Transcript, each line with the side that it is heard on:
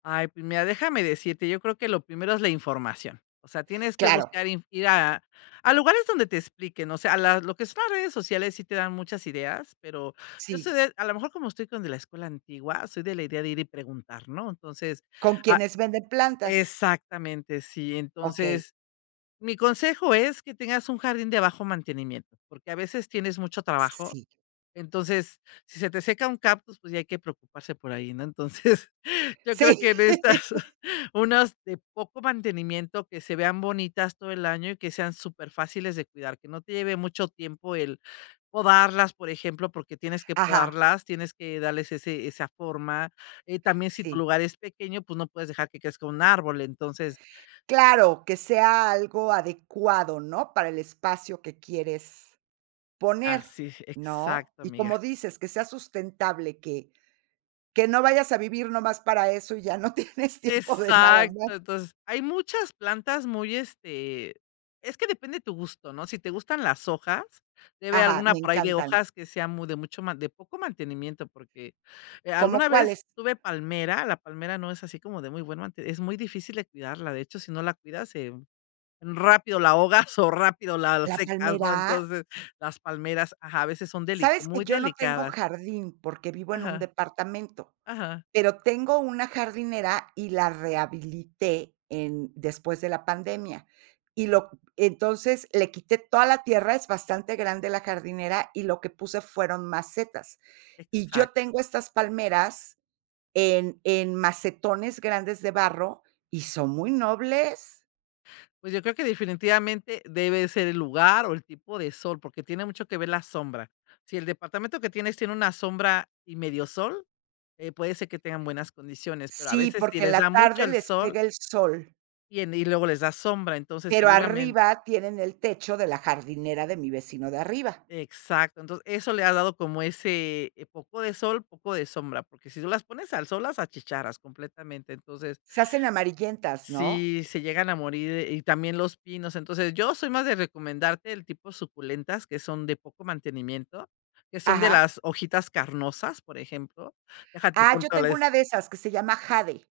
left: Ay, pues mira, déjame decirte, yo creo que lo primero es la información. O sea, tienes que
right: Claro.
left: buscar inf ir a a lugares donde te expliquen, o sea, la lo que son las redes sociales sí te dan muchas ideas, pero yo
right: Sí.
left: soy de a lo mejor, como estoy con de la escuela antigua, soy de la idea de ir y preguntar, ¿no? Entonces,
right: ¿Con
left: ah,
right: quienes venden plantas?
left: exactamente, sí.
right: Okey.
left: Entonces, mi consejo es que tengas un jardín de bajo mantenimiento, porque a veces tienes mucho trabajo,
right: Sí.
left: entonces, si se te seca un cactus, pues ya hay que preocuparse por ahí, ¿no? Entonces, yo creo
right: Sí.
left: que en estas, unas de poco mantenimiento, que se vean bonitas todo el año y que sean superfáciles de cuidar, que no te lleve mucho tiempo el podarlas, por ejemplo, porque tienes que
right: Ajá.
left: podarlas, tienes que darles ese esa forma. Eh también, si tu
right: Sí.
left: lugar es pequeño, pues, no puedes dejar que crezca un árbol, entonces.
right: Claro, que sea algo adecuado, ¿no? Para el espacio que quieres poner,
left: Así,
right: ¿no?
left: exacto
right: Y,
left: amiga.
right: como dices, que sea sustentable, que, que no vayas a vivir nomás para eso, y ya no tienes tiempo de nada
left: Exacto.
right: más.
left: Entonces, hay muchas plantas muy este, es que depende tu gusto, ¿no? Si te gustan las hojas, debe haber
right: Ajá,
left: alguna
right: me
left: por ahí de
right: encantan.
left: hojas que sea muy de mucho más, de poco mantenimiento, porque,
right: ¿Como
left: alguna vez
right: cuáles?
left: tuve palmera, la palmera no es así como de muy buena, es muy difícil de cuidarla, de hecho, si no la cuidas, se rápido la ahogas o rápido la
right: ¿La
left: secas, ¿no?
right: palmera?
left: Entonces, las palmeras, ajá, a veces son deli
right: Sabes que
left: muy
right: yo no tengo
left: delicadas.
right: jardín, porque vivo en un
left: Ajá,
right: departamento,
left: ajá.
right: pero tengo una jardinera, y la rehabilité en después de la pandemia. Y lo entonces, le quité toda la tierra, es bastante grande la jardinera, y lo que puse fueron macetas. Y yo
left: Exacto.
right: tengo estas palmeras, en en macetones grandes de barro, y son muy nobles.
left: Pues, yo creo que definitivamente debe ser el lugar o el tipo de sol, porque tiene mucho que ver la sombra. Si el departamento que tienes tiene una sombra y medio sol, eh puede ser que tengan buenas condiciones, pero a
right: Sí,
left: veces, si
right: porque en
left: les da
right: la
left: mucho
right: tarde
left: el
right: les
left: sol
right: pega el sol.
left: y en y luego les da sombra, entonces
right: Pero
left: seguramente.
right: arriba tienen el techo de la jardinera de mi vecino de arriba.
left: Exacto, entonces, eso le ha dado como ese poco de sol, poco de sombra, porque si tú las pones al sol, las achicharras completamente. Entonces
right: Se hacen amarillentas, ¿no?
left: sí, se llegan a morir, y también los pinos. Entonces, yo soy más de recomendarte el tipo suculentas, que son de poco mantenimiento, que son de
right: Ajá.
left: las hojitas carnosas, por ejemplo. Deja, te
right: Ah, yo
left: apunto
right: tengo
left: les
right: una de esas, que se llama Jade.